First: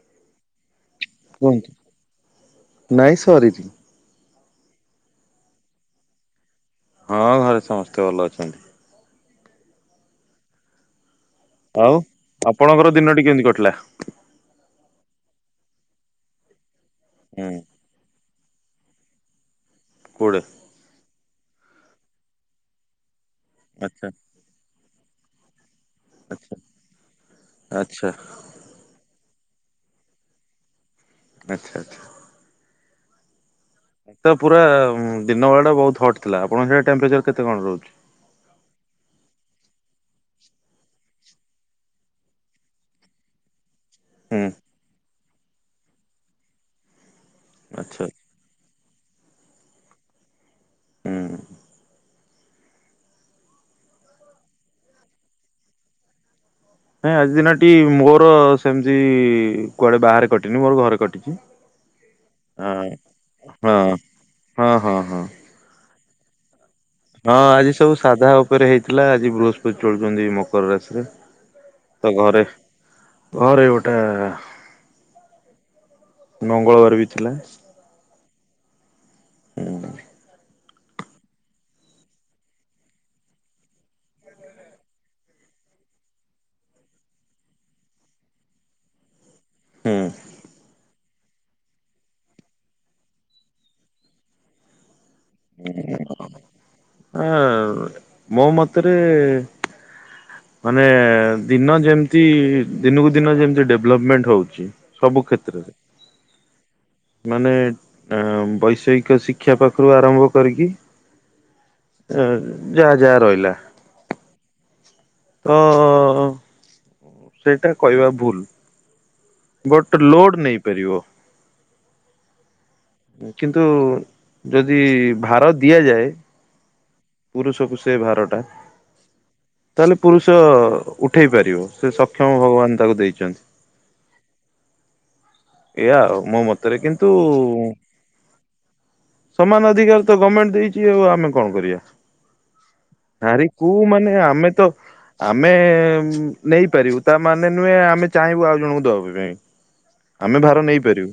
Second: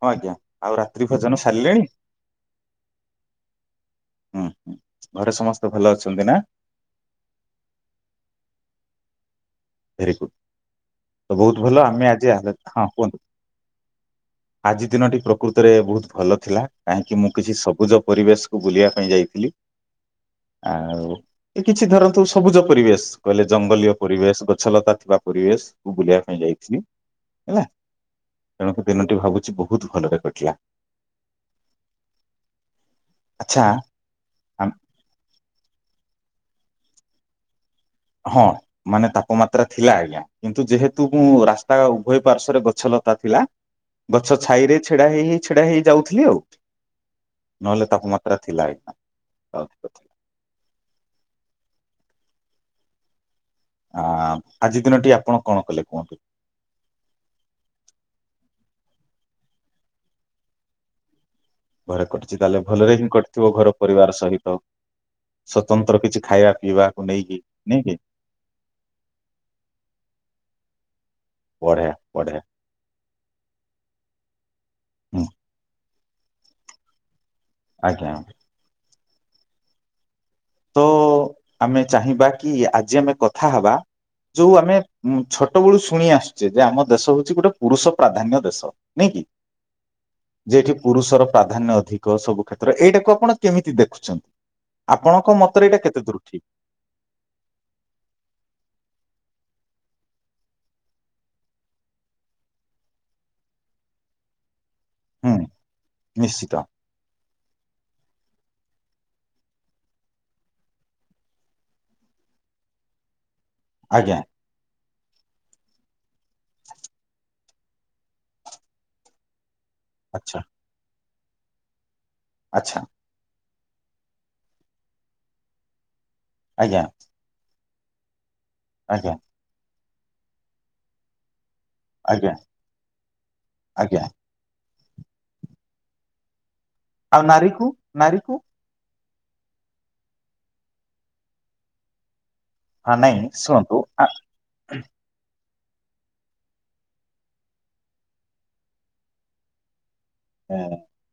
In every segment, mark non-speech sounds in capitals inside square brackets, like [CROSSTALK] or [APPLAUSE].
ହଁ ଆଜ୍ଞା। ଆଉ ରାତ୍ରି ଭୋଜନ କୁହନ୍ତୁ, ସାରିଲେଣି? ନାଇଁ ସରିନି। ହଁ ଘରେ ସମସ୍ତେ ଭଲ ଅଛନ୍ତି ନାଁ? ହଁ ଘରେ ସମସ୍ତେ ଭଲ ଅଛନ୍ତି। Very good. ତ ବହୁତ ଭଲ ଆଉ ଆମେ ଆଜି ଆବେତ ହଁ ଆପଣଙ୍କର କୁହନ୍ତୁ। ଦିନଟି କେମିତି କଟିଲା? ଆଜି ଦିନଟି ପ୍ରକୃତରେ ବହୁତ ଭଲ ଥିଲା କାହିଁକି ମୁଁ ହୁଁ କିଛି ସବୁଜ ପରିବେଶ ମୁଁ ବୁଲିବା ପାଇଁ ଯାଇଥିଲି। କୁଆଡେ? ଆଉଁ ଏ କିଛି ଧରନ୍ତୁ ସବୁଜ ପରିବେଶ କହିଲେ ଜଙ୍ଗଲୀୟ ଆଚ୍ଛା ପରିବେଶ ଗଛଲତା ଥିବା ପ୍ ପରିବେଶକୁ ବୁଲିବା ପାଇଁ ଆଚ୍ଛା ଯାଇଥିଲି ହେଲା ଆଚ୍ଛା ତେଣୁ ଦିନକ ଟି ଭାବୁଛି ବହୁତ ଭଲରେ କଟିଲା। ଆଚ୍ଛା ଆଚ୍ଛା। ଆଚ୍ଛା ଏତ ପୁରା ଦିନବେଳା ଟା ବହୁତ ହଟ୍ ଥିଲା ଆପଣଙ୍କ ସିଆଡେ ଟେମ୍ପରେଚର କେତେ କଣ ରହୁଛି? ହଁ ମାନେ ତାପମାତ୍ରା ଥିଲା ଆଜ୍ଞା। କିନ୍ତୁ ଯେହେତୁ ମୁଁ ରାସ୍ତା ଉଭୟ ପାର୍ଶ୍ଵରେ ଗଛ ଲତା ଥିଲା ଗଛ ହୁଁ ଛାଇରେ ଛିଡା ହେଇ ହେଇ ଛିଡା ହେଇ ଯାଉଁଥିଲି ଆଉ। ନହେଲେ ଆଚ୍ଛା ତାପମାତ୍ରା ମାତ୍ରା ଥିଲା ଆଜ୍ଞା ପାଉଛି ପଛେ। ହୁଁ। ଆଁ ଆଜି ଦିନଟି ଆପଣ କଣ କଲେ କୁହନ୍ତୁ? ନାଇଁ ଆଜି ଦିନଟି ମୋର ସେମିତି କୁଆଡେ ବାହାରେ କଟିନି ମୋର ଘରେ କଟିଛି। ଘରେ କଟିଛି ତାହେଲେ ହଁ ଭଲରେ ହିଁ କଟିଥିବ ଘର ହଁ ପରିବାର ସହିତ। ହଁ ହଁ ହଁ। ସ୍ଵତନ୍ତ୍ର କିଛି ଖାଇବା ପିଇବା। ହଁ ଆଜି ସବୁ ସାଧା ଉପରେ ହେଇଥିଲା ଆଜି ବୃହସ୍ପତି ଚଳୁଛନ୍ତି ମକର ରାଶିରେ। ବଢିଆ, ତ ଘରେ ବଢିଆ। ଘରେ ଗୋଟେ। ହୁଁ ମଙ୍ଗଳବାର ବି ଥିଲା। ଆଜ୍ଞା। ତ ଆମେ ଚାହିଁବା କି ଆଜି ଆମେ କଥା ହବା ଯୋଉ ଆମେ ଉ ଛୋଟ ବେଳୁ ଶୁଣି ଆସୁଛେ ଯେ ଆମ ଦେଶ ହଉଛି ଗୋଟେ ପୁରୁଷ ପ୍ରାଧାନ୍ୟ ଦେଶ। ନାଇଁ କି? ହୁଁ। ଯେ ଏଠି ପୁରୁଷର ପ୍ରାଧାନ୍ୟ ଅଧିକ ସବୁ କ୍ଷେତ୍ର ଏଇଟାକୁ ଆପଣ କେମିତି ଦେଖୁଛନ୍ତି? ଆପଣ ଙ୍କ ମତରେ ଏଟା କେତେ ଦୂର ଠିକି। ଆ ଅ ମୋ ମତରେ ମାନେ ଦିନ ଯେମିତି ଦିନକୁ ଦିନ ଯେମିତି ଡେଭଲପମେଣ୍ଟ ହଉଚି। ସବୁ ହୁଁ କ୍ଷେତ୍ରରେ ନିଶ୍ଚିତ। ମାନେ ବୈଷୟିକ ଶିକ୍ଷା ପାଖରୁ ଆରମ୍ଭ କରିକି ତା ଯାହା ଯାହା ରହିଲା। ଆଜ୍ଞା। ତ ସେଇଟା କହିବା ଭୁଲୁ। ବଟ ଆଚ୍ଛା ଲୋଡ ନେଇପାରିବ। ଆଚ୍ଛା। କିନ୍ତୁ ଯଦି ଭାର ଦିଆଯାଏ ଆଜ୍ଞା। ପୁରୁଷକୁ ସେ ଭାରଟା ଆଜ୍ଞା। ତାହେଲେ ପୁରୁଷ ଉଠେଇ ପାରିବ ସେ ଆଜ୍ଞା ସକ୍ଷମ ଭଗବାନ ତାକୁ ଦେଇଛନ୍ତି। ଆଜ୍ଞା। ଏଇଆ ଆଉ ମୋ ମତରେ। କିନ୍ତୁ ଆଉ ନାରୀକୁ ନାରୀକୁ ସମାନ ଅଧିକାର ତ ଗମେଣ୍ଟେ ଦେଇଚି ଆଉ ଆମେ କଣ କରିବା? ହଁ ନାଇଁ ନାରୀ କୁ ଶୁଣନ୍ତୁ ଆ ମାନେ ଆମେ ତ ଆମେ ନେଇପାରିବୁ ତା ମାନେ ନୁହେଁ ଆମେ ଚାହିଁବୁ ଆଉ ଜଣଙ୍କୁ ଦବା ପାଇଁ। ଆମେ ଏ, ଭାର ନେଇପାରିବୁ।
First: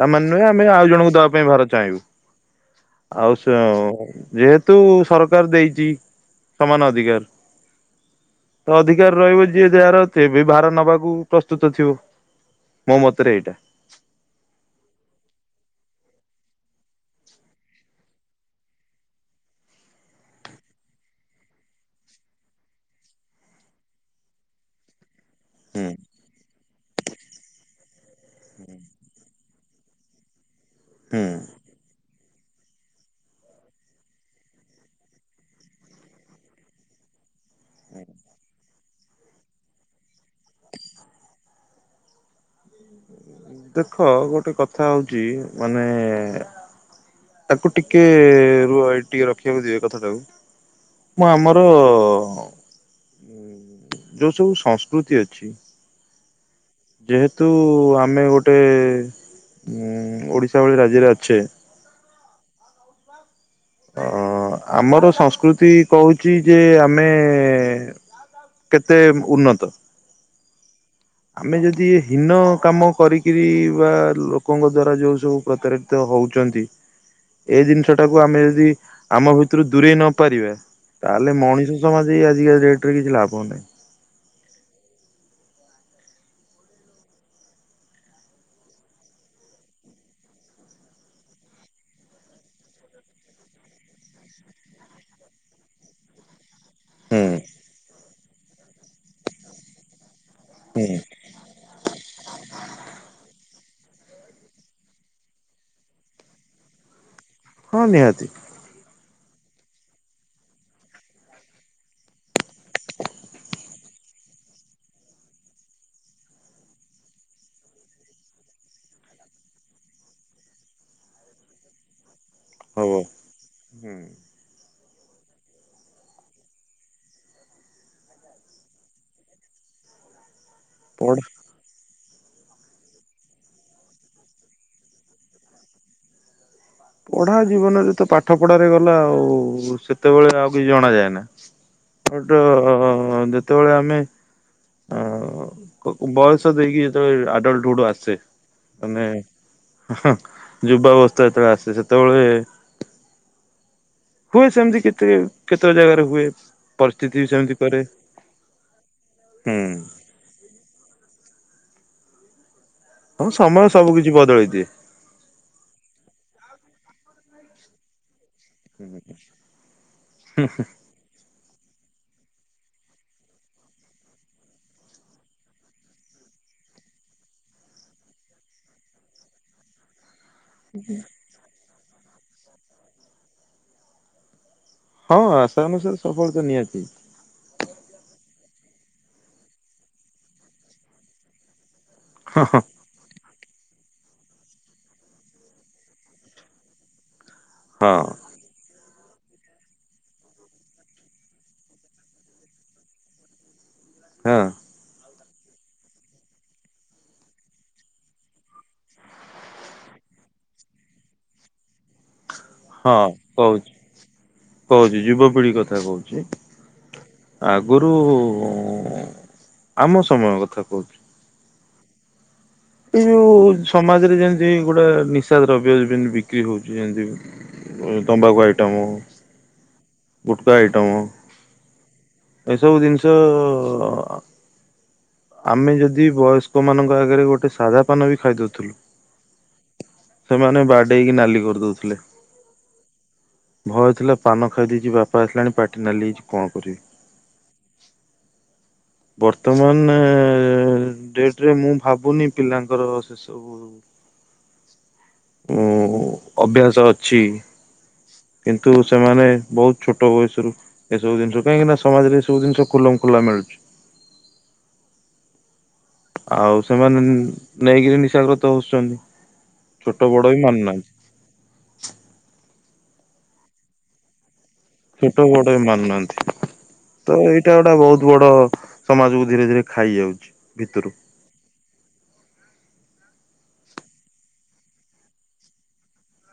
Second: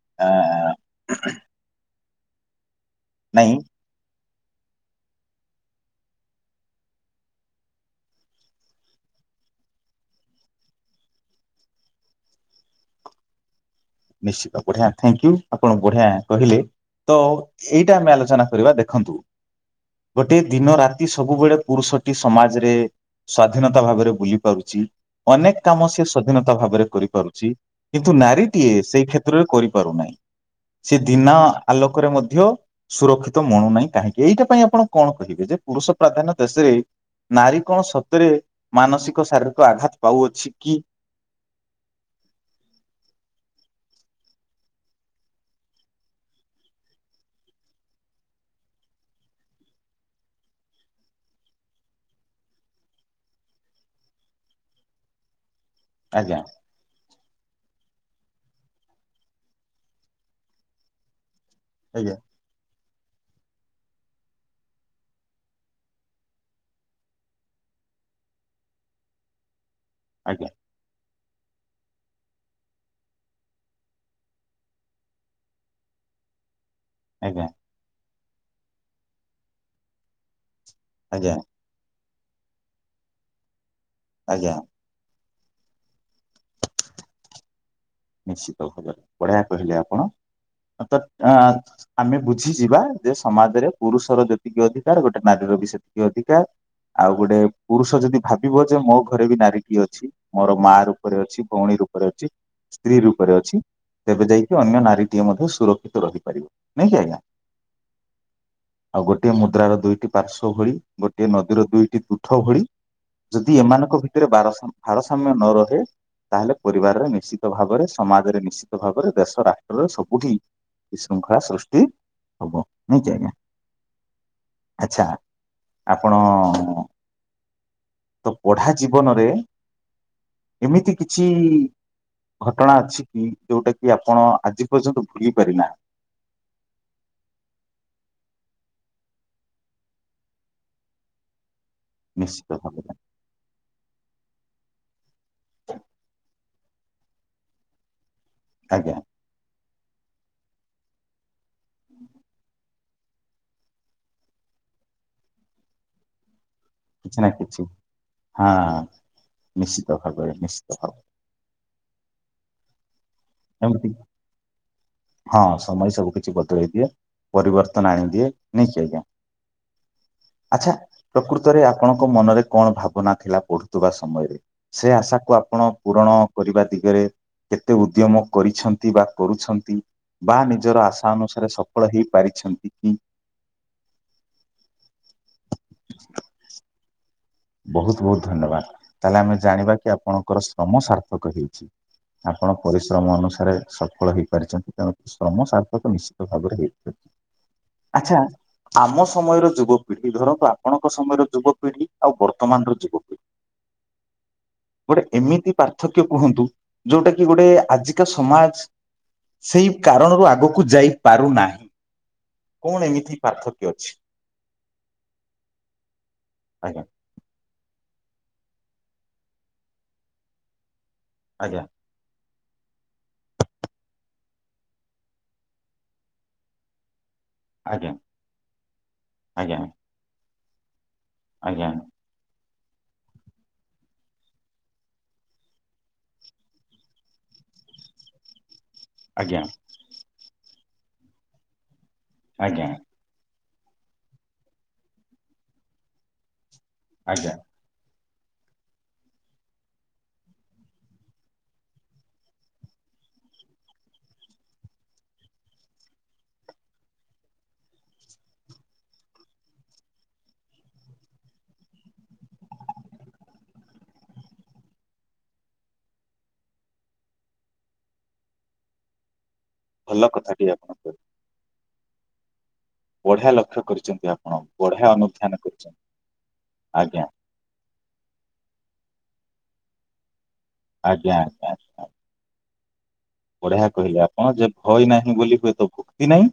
ତା ମାନେ ଆ, ନୁହେଁ ଆମେ ଆଉ ଜଣଙ୍କୁ ଦବା ପାଇଁ ଭାର ଚାହିଁବୁ। ଆଉ ସେ ନାଇଁ ଆଉ ଯେହେତୁ ସରକାର ଦେଇଛି ସମାନ ଅଧିକାର ତ ଅଧିକାର ରହିବ ଯିଏ ଯାହାର ସେବି ଭାର ନବାକୁ ପ୍ରସ୍ତୁତ ଥିବ। ମୋ ମତରେ ଏଇଟା। ନିଶ୍ଚିତ ବଢିଆ ଥ୍ୟାଙ୍କ ୟୁ। ଆପଣ ବଢିଆ କହିଲେ। ତ ଏଇଟା ଆମେ ଆଲୋଚନା କରିବା ଦେଖନ୍ତୁ ଗୋଟେ ଦିନ ରାତି ସବୁବେଳେ ପୁରୁଷଟି ସମାଜରେ ସ୍ଵାଧୀନତା ଭାବରେ ବୁଲି ପାରୁଚି। ଅନେକ ହୁଁ କାମ ସେ ସ୍ଵାଧୀନତା ଭାବରେ କରିପାରୁଚି। କିନ୍ତୁ ନାରୀ ଟିଏ ସେଇ କ୍ଷେତ୍ରରେ କରିପାରୁନାହିଁ। ସେ ହୁଁ। ଦିନ ଆଲୋକରେ ମଧ୍ୟ ସୁରକ୍ଷିତ ମଣୁନାହିଁ କାହିଁକି? ଏଇଟା ପାଇଁ ଆପଣ କଣ କହିବେ। ଯେ ପୁରୁଷ ପ୍ରାଧାନ୍ୟ ଦେଶରେ ନାରୀ କଣ ସତରେ ମାନସିକ ଶାରୀରିକ ଆଘାତ ପାଉଅଛି କି? ଦେଖ ଗୋଟେ କଥା ହଉଚି ମାନେ ତାକୁ ଟିକେ ରୁହ ଏଇଟି ଟିକେ ରଖିବାକୁ ଦିଅ କଥା ଟାକୁ। ମୁଁ ଆମର। ଯୋଉ ସବୁ ସଂସ୍କୃତି ଅଛି ଆଜ୍ଞା ଆଜ୍ଞା। ଯେହେତୁ ଆମେ ଗୋଟେ ଓଡ଼ିଶା ଭଳି ରାଜ୍ୟରେ ଅଛେ ଆଜ୍ଞା। ଅ ଆମର ସଂସ୍କୃତି କହୁଛି ଯେ ଆମେ କେତେ ଉନ୍ନତ। ଆଜ୍ଞା। ଆମେ ଯଦି ହୀନ କାମ କରିକିରି ବା ଲୋକଙ୍କ ଦ୍ଵାରା ଯୋଉ ସବୁ ପ୍ରତାରେ ତ ହଉଛନ୍ତି। ଆଜ୍ଞା। ସେ ଜିନିଷ ଟାକୁ ଆମେ ଯଦି ଆମ ଭିତରୁ ଦୂରେଇ ନ ପାରିବା ଆଜ୍ଞା ତାହେଲେ ମଣିଷ ଜମା ଦେଇ ଆଜିକା ଡେଟ ରେ କିଛି ଲାଭ ନାହଁ। ଆଜ୍ଞା। ନିଶ୍ଚିତ ଭାବରେ ବଢିଆ କହିଲେ ଆପଣ ଅ ତତ ଆଁ ଆମେ ବୁଝିଯିବା ଯେ ସମାଜରେ ପୁରୁଷର ଯେତିକି ଅଧିକାର ଗୋଟେ ନାରୀର ବି ସେତିକି ଅଧିକାର ଆଉ ହୁଁ ଗୋଟେ ପୁରୁଷ ଯଦି ଭାବିବ ଯେ ମୋ ଘରେ ବି ନାରୀଟିଏ ଅଛି ମୋର ମା ହୁଁ। ରୂପରେ ଅଛି ଭଉଣୀ ରୂପରେ ଅଛି ସ୍ତ୍ରୀ ରୂପରେ ଅଛି ତେବେ ଯାଇକି ଅନ୍ୟ ନାରୀଟିଏ ମଧ୍ୟ ସୁରକ୍ଷିତ ରହିପାରିବ ନାଇଁକ କି ଆଜ୍ଞା? ହଁ ନିହାତି। ଆଉ ଗୋଟିଏ ମୁଦ୍ରାର ଦୁଇଟି ପାର୍ଶ ଭଳି ଗୋଟିଏ ନଦୀର ଦୁଇଟି ତୁଠ ଭଳି ଯଦି ଏମାନଙ୍କ ଭିତରେ ବରସମ୍ ଭାରସାମ୍ୟ ନ ରହେ ତାହେଲେ ପରିବାରରେ ମିଶି ତ ଭାବରେ ସମାଜରେ ନିଶ୍ଚିତ ଭାବରେ ଦେଶ ରାଷ୍ଟ୍ରରେ ସବୁଠି ବିଶୃଙ୍ଖଳା ସୃଷ୍ଟି ହବ ନାଇକି ଆଜ୍ଞା ହୁଁ ଆଚ୍ଛା ଆପଣ ତ ପଢା ଜୀବନରେ ଏମିତି ପଢା କିଛି ଘଟଣା ଅଛି କି ଯୋଉଟା କି ଆପଣ ଆଜି ପର୍ଯ୍ୟନ୍ତ ଭୁଲି ପାରିନା ପଢା ଜୀବନରେ ତ ପାଠ ପଢାରେ ଗଲା ଆଉ ସେତେବେଳେ ଆଉ କିଛି ଜଣା ଯାଏ ନା। [UNINTELLIGIBLE] ଟ ଭାବରେ ଯେତେବେଳେ ଆମେ ଆ ବୟସ ଦେଇକି ଯେତେବେଳେ ଆଡଲ୍ଟ ହୁଡ ଆସେ ଆଜ୍ଞା ମାନେ ହୁଁ ଯୁବା ଅବସ୍ଥା ଯେତେବେଳେ ଆସେ ସେତେବେଳେ ହୁଏ ସେମତି କେତେ କେତେବେ ଜାଗାରେ ହୁଏ। କିଛି ପରିସ୍ଥିତି ବି ନା ସେମିତି କିଛି କରେ ହଁ ହୁଁ। ନିଶ୍ଚିତ ଭାବରେ ନିଶ୍ଚତ ଭାବ ହଁ ମ ସମୟ ଏମିତି ସବୁ କିିଛି ବଦଳେଇ ଦିଏ। ହଁ ସମୟ ସବୁ କିଛି ବଦଳେଇ ଦିଏ ପରିବର୍ତ୍ତନ ଆଣିଦିଏ ନାଇକି ଆଜ୍ଞା ଆଛା ପ୍ରକୃତରେ ଆପଣଙ୍କ ମନରେ କଣ ଭାବନା ଥିଲା ପଢୁଥିବା ସମୟରେ? ସେ ଆଶାକୁ ଆପଣ ପୂରଣ କରିବା ଦିଗରେ କେତେ ଉଦ୍ୟମ କରିଛନ୍ତି ବା କରୁଛନ୍ତି ବା ନିଜର ଆଶା ଅନୁସାରେ ସଫଳ ହେଇପାରିଛନ୍ତି କି? ହଁ ଆଶା ଅନୁସାରେ ସଫଳତା ନିହାତି। ବହୁତ ବହୁତ ଧନ୍ୟବାଦ ତାହେଲେ ଆମେ ଜାଣିବା କି ଆପଣଙ୍କର ଶ୍ରମ ସାର୍ଥକ ହେଇଛି। ଆପଣ ହଁ ପରିଶ୍ ଶ୍ରମ ଅନୁସାରେ ସଫଳ ହେଇପାରିଛନ୍ତି ତେଣୁ ଶ୍ରମ ସାର୍ଥକ ନିଶ୍ଚିତ ଭାବରେ ହେଇପାରିଚି। ଆଚ୍ଛା ଆମ ସମୟର ଯୁବପିଢି ଧରନ୍ତୁ ଆପଣଙ୍କ ସମୟର ଯୁବପିଢି ଆଉ ବର୍ତ୍ତମାନ ର ଯୁବପିଢ଼ି ହଁ। ଏମିତି ପାର୍ଥକ୍ୟ କୁହନ୍ତୁ ଯୋଉଟା କି ଗୋଟେ ଆଜିକା ସମାଜ ସେଇ କାରଣରୁ ଆଗକୁ ଯାଇ ପାରୁନା। ହଁ କହୁଛି ଅଛି? କହୁଛି ଯୁବପିଢି କଥା କହୁଛି। ଆଜ୍ଞା। ଆଗରୁ ଆମ ସମୟ କଥା କହୁଛି। ଆଜ୍ଞା। ଏଇ ଯଉ ସମାଜରେ ଯେମିତି ଗୋଟେ ନିଶା ଦ୍ରବ୍ୟ ବିକ୍ରି ହଉଛି ଆଜ୍ଞା ଯେମତି। ତମ୍ବାଖୁ ଆଇଟମ୍ ଆଜ୍ଞା ଗୁଟକା ଆଇଟମ୍। ଆଜ୍ଞା। ଏସବୁ ଜିନିଷ ଆମେ ଯଦି ବୟସ୍କ ମାନଙ୍କ ଆଗରେ ଗୋଟେ ସାଧା ପାନ ବି ଖାଇଦଉଥିଲୁ ଆଜ୍ଞା। ସେମାନେ ବାଡେଇକି ନାଲି କରିଦଉଥିଲେ। ଆଜ୍ଞା। ଭୟ ଥିଲା ପାନ ଖାଇ ଦେଇଛି ବାପା ଆସିଲାଣି ପାଟି ନାଲିହେଇଛି କଣ କରିବି। ଆଜ୍ଞା। ବର୍ତ୍ତମାନେ ଡେଟରେ ମୁଁ ଭାବୁନି ପିଲାଙ୍କର ସେ ସବୁ ଉ ଅଭ୍ୟାସ ଅଛି। କିନ୍ତୁ ସେମାନେ ବହୁତ ଛୋଟ ବୟସରୁ ଏସବୁ ଜିନିଷ କାହିଁକିନା ସମାଜରେ ଏ ସବୁ ଜିନିଷ ଖୁଲମଖୁଲା ମିଳୁଛି। ଆଉ ସେମାନେ ନେଇକିରି ନିଶାଗ୍ରତ ହଉଛନ୍ତି ଭଲ ଛୋଟ ବଡ ବି କଥାଟି ଆପଣ ମାନୁନାହାନ୍ତି। କହିଲେ ବଢିଆ ଲକ୍ଷ୍ୟ କରିଛନ୍ତି ଆପଣ। ବଢିଆ ଛୋଟ ଅନୁଧ୍ୟାନ ବଡ଼ ବି କରିଛନ୍ତି ମାନୁନାହାନ୍ତି ଆଜ୍ଞା ତ ଏଇ ଏଇଟା ଗୁଟା ବହୁତ ବଡ ସମାଜ କୁ ଧୀରେ ଧୀରେ ଖାଇ ଯାଉଛି। ଭିତରୁ ଆଜ୍ଞା। ଆଜ୍ଞା ବଢିଆ କହିଲେ ଆପଣ ଯେ ଭୟ ନାହିଁ ବୋଲି ହୁଏତ ଭକ୍ତି ନାହିଁ।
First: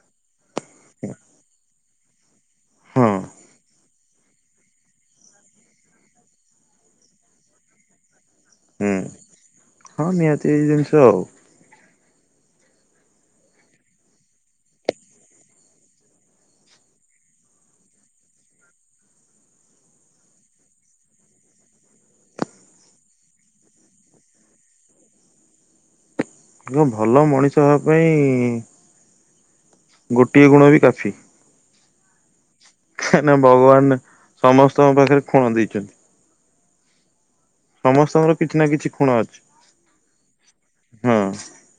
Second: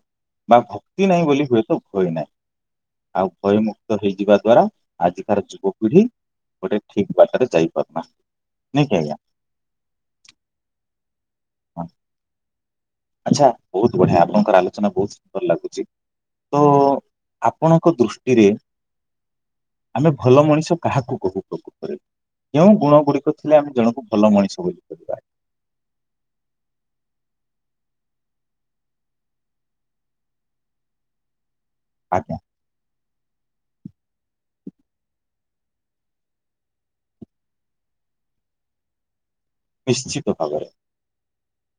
ବା ଭକ୍ତି ନାହିଁ ବୋଲି ହୁଏତ ଭୟ ନାହିଁ ହଁ ଆଉ ଭୟ ମୁ କ୍ତ ହେଇଯିବା ଦ୍ଵାରା ଆଜିିକାର ଯୁବପିଢି ଗୋଟେ ଠିକ୍ ବାଟରେ ଯାଇପାରୁନାହାନ୍ତି। ନାଇଁ ହୁଁ କି ଆଜ୍ଞା। ହଁ ନିହାତି ଏଇ ଜିନିଷ। ହଁ। ଆଚ୍ଛା ବହୁତ ବଢିଆ ଆପଣଙ୍କର ଆଲୋଚନା ବହୁତ ଭଲ ଲାଗୁଛି। ତ ଆପଣଙ୍କ ଦୃଷ୍ଟିରେ ଆମେ ଭଲ ମଣିଷ କାହାକୁ କହୁ ପ୍ରକୃତରେ? କେଉଁ ଗୁଣ ଗୁଡିକ ଥିଲେ ଆମେ ଜଣକୁ ଭଲ ମଣିଷ ବୋଲି କହିବା। ଏକ ଭଲ ମଣିଷ ହେବା ପାଇଁ ଗୋଟିଏ ଗୁଣ ବି କାଫି। ଆଜ୍ଞା। କାହିଁକି ନା ଭଗବାନ ସମସ୍ତଙ୍କ ପାଖରେ ଖୁଣ ଦେଇଛନ୍ତି। ସମସ୍ତଙ୍କର କିଛି ନା କିଛି ଖୁଣ ଅଛି। ନିଶ୍ଚିତ ଭାବରେ। ହଁ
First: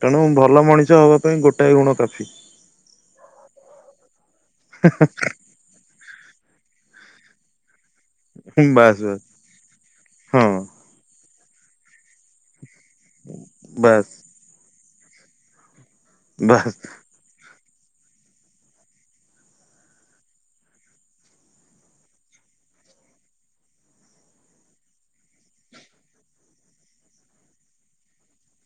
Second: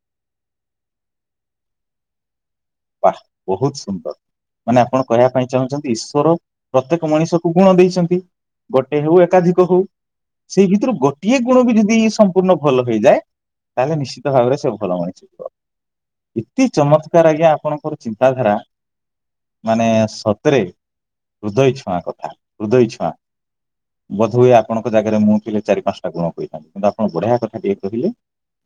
ତେଣୁ ଭଲ ମଣିଷ ହବା ପାଇଁ ଗୋଟାଏ ଗୁଣ କାଫି। ବା ବହୁତ ସୁନ୍ଦର ମାନେ ଆପଣ କହିବା ପାଇଁ ଚାହୁଁଛନ୍ତି ଈଶ୍ୱର ପ୍ରତ୍ୟେକ ମଣିଷକୁ ଗୁଣ ଦେଇଛନ୍ତି। ହୁଁ ଗୋଟେ ବାସ୍ ହଉ ବାସ୍ ଏକାଧିକ ହଉ ହଁ ସେଇ ଭିତରୁ ଗୋ ଟିଏ ଗୁଣ ବି ଯଦି ସମ୍ପୂର୍ଣ୍ଣ ଭଲ ହେଇଯାଏ। ତାହେଲେ ବାସ୍ ନିଶ୍ଚିତ ନିଶ୍ଚିତ ଭାବରେ ସେ ଭଲ ମଣିଷ ଥିବ ଏତେ ବାସ୍। ଚମତ୍କାର ଆଜ୍ଞା ଆପଣଙ୍କର ଚିନ୍ତାଧାରା। ମାନେ ସତରେ ହୃଦୟ ଛୁଆଁ କଥା ହୃଦୟ ଛୁଆଁ। ବୋଧହୁଏ ଆପଣଙ୍କ ଜାଗାରେ ମୁଁ ଥିଲେ ଚାରି ପାଞ୍ଚଟା ଗୁଣ କହିଥାନ୍ତି କିନ୍ତୁ ଆପଣ ବଢିଆ କଥା ଟିଏ କହିଲେ।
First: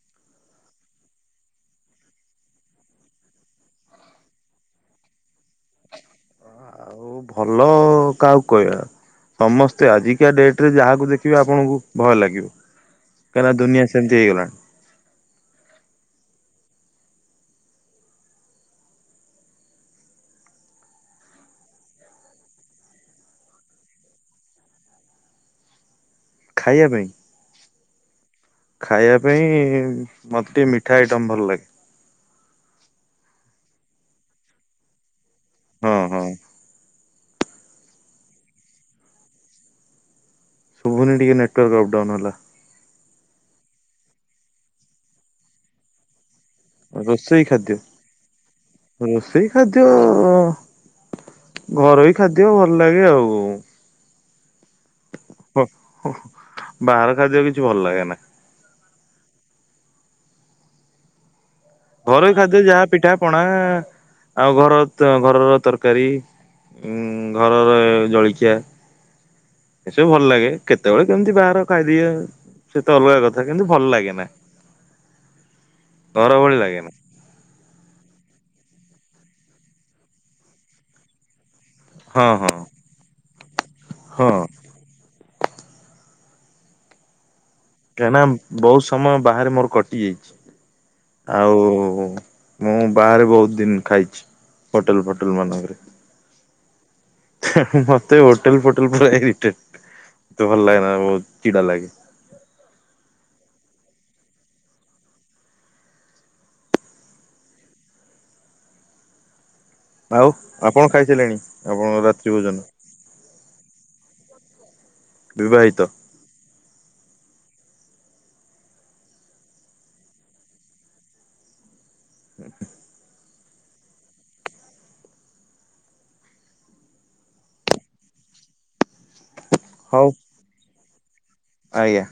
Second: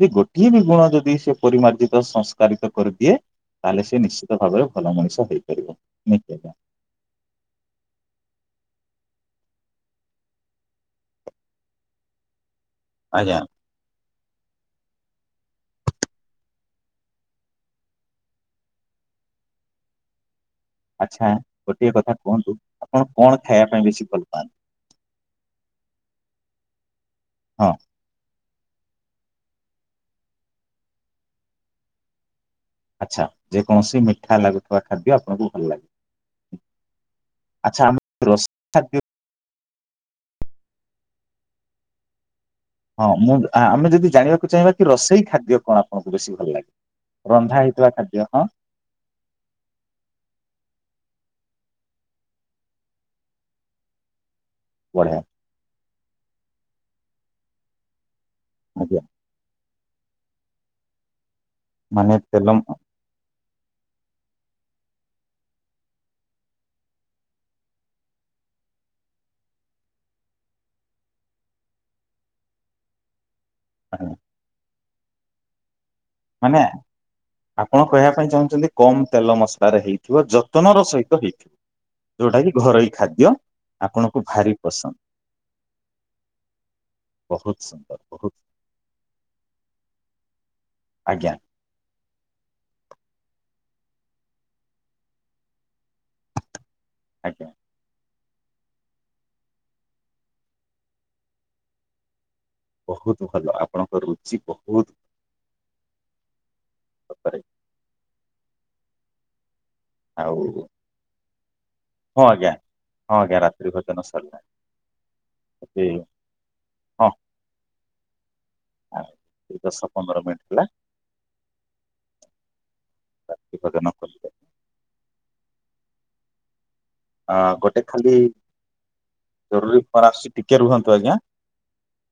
କି ଗୋଟିଏ ବି ଗୁଣ ଯଦି ସେ ପରିମାର୍ଜିତ ସଂସ୍କାରିତ କରିଦିଏ। ତାହେଲେ ସେ ନିଶ୍ଚିତ ଭାବରେ ଭଲ ମଣିଷ ହେଇପାରିବ ନିଶ୍ଚିତ। ଆଉ ଭଲ କାହାକୁ କହିବା। ସମସ୍ତେ ଆଜିକା ଡେଟ ରେ ଯାହାକୁ ଦେଖିବେ ଆପଣଙ୍କୁ ଭୟ ଲାଗିବ। ଆଜ୍ଞା। କାହିଁନା ଦୁନିଆ ସେମିତି ହେଇଗଲାଣି। ଆଚ୍ଛା ଗୋଟିଏ କଥା କୁହନ୍ତୁ ଆପଣ କଣ ଖାଇବା ପାଇଁ ବେଶୀ ଭଲ ପାଆନ୍ତି? ଖାଇବା ପାଇଁ। ହଁ। ଖାଇବା ପାଇଁ ମୋତେ ଟିକେ ମିଠା ଆଇଟମ୍ ଭଲ ଲାଗେ। ଆଚ୍ଛା ଯେ କୌଣସି ମିଠା ଲାଗୁଥିବା ଖାଦ୍ୟ ଆପଣଙ୍କୁ ଭଲ ହଁ ହଁ। ଲାଗେ। ଆଚ୍ଛା ଆମ ରସ୍ ଖାଦ୍ୟ ପୁଣି ଟିକେ ନେଟୱର୍କ ଅପଡାଉନ ହେଲା। ହଁ ମୁଁ ଆମେ ଯଦି ଜାଣିବାକୁ ଚାହିଁବା କି ରଷେଇ ଖାଦ୍ୟ କଣ ଆପଣଙ୍କୁ ବେଶୀ ଭଲ ଲାଗେ। ରୋଷେଇ ରନ୍ଧା ଖାଦ୍ୟ ହେଇଥିବା ହଁ ରୋଷେଇ ଖାଦ୍ୟ ଅ ଘରୋଇ ଖାଦ୍ୟ ଭଲ ଲାଗେ ଆଉ ଉଁ। ବଢ଼ିଆ। ହଁ ହୁଁ ବାହାର ଖାଦ୍ୟ କିଛି ଭଲ ଲାଗେ ନା। ଆଜ୍ଞା। ମାନେ ଘରୋଇ ତେଲ ଖାଦ୍ୟ ଯାହା ପିଠା ପଣା ଆଁ ଆଁ ଆଉ ଘର ଘରର ତରକାରୀ। ଉଁ ଉଁ ଘରରେ ଜଳଖିଆ। ଏସବୁ ଭଲ ଲାଗେ। କେତେବେଳେ କେମିତି ବାହାର ଖାଇଦିଏ ସେତ ଅଲଗା କଥା କିନ୍ତୁ ଭଲ ଲାଗେ ନା। ଭଳି ମାନେ ଲାଗେନା ଆପଣ କହିବା ପାଇଁ ଚାହୁଁଚନ୍ତି କମ ତେଲ ମସଲାରେ ହେଇଥିବ। ଯତନର ସହିତ ହେଇଥିବ। ହଁ ଯଉଟା କି ହଁ ଘରୋଇ ଖାଦ୍ୟ ଆପଣଙ୍କୁ ହଁ ଭାରି ପସନ୍ଦ ବହୁତ ସନ୍ଦ। କାହିଁ ନା ବହୁତ ସମୟ ବାହାରେ ମୋର କଟି ଯାଇଚି ଆଜ୍ଞା ଆଉ ଉଁ ଉଁ ମୁଁ ବାହାରେ ବହୁତ ଦିନ୍ ଖାଇଛି ହୋଟେଲ ଫୋଟେଲ ମାନଙ୍କରେ। ଆଜ୍ଞା। ହଁ ହଁ ମତେ ହୋଟେଲ ଫୋଟେଲ ପୁର ଇରିଟେଟ୍ ମତେ ଭଲ ଲାଗେନା ବହୁତ ଚିଡ଼ା ଲାଗେ। ବହୁତ୍ ଭଲ ଆପଣଙ୍କ ରୁଚି ବହୁତ, ସତରେ ଆଉ ଆପଣ ଖାଇ ସାରିଲେଣି ଆପଣଙ୍କ ହଁ ରାତ୍ରି ଆଜ୍ଞା ଭୋଜନ। ହଁ ଆଜ୍ଞା ରାତ୍ରି ଭୋଜନ ସରିଲାଣି ବିବାହିତ ଏଠି ହଁ। ଆଉ ଏଇ ଦଶ ପନ୍ଦର ମିନିଟ୍ ହେଲା। ହ [INAUDIBLE] [INAUDIBLE] ଆ ଗୋଟେ ଖାଲି ଜରୁରୀ ହଉ କଲ୍ ଆସୁଚି ଟିକେ ରୁହନ୍ତୁ ଆଜ୍ଞା। ଆଜ୍ଞା।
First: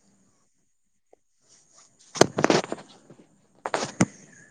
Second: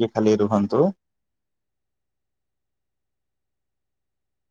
ଟିକିଏ ଖାଲି ରୁହନ୍ତୁ [INAUDIBLE]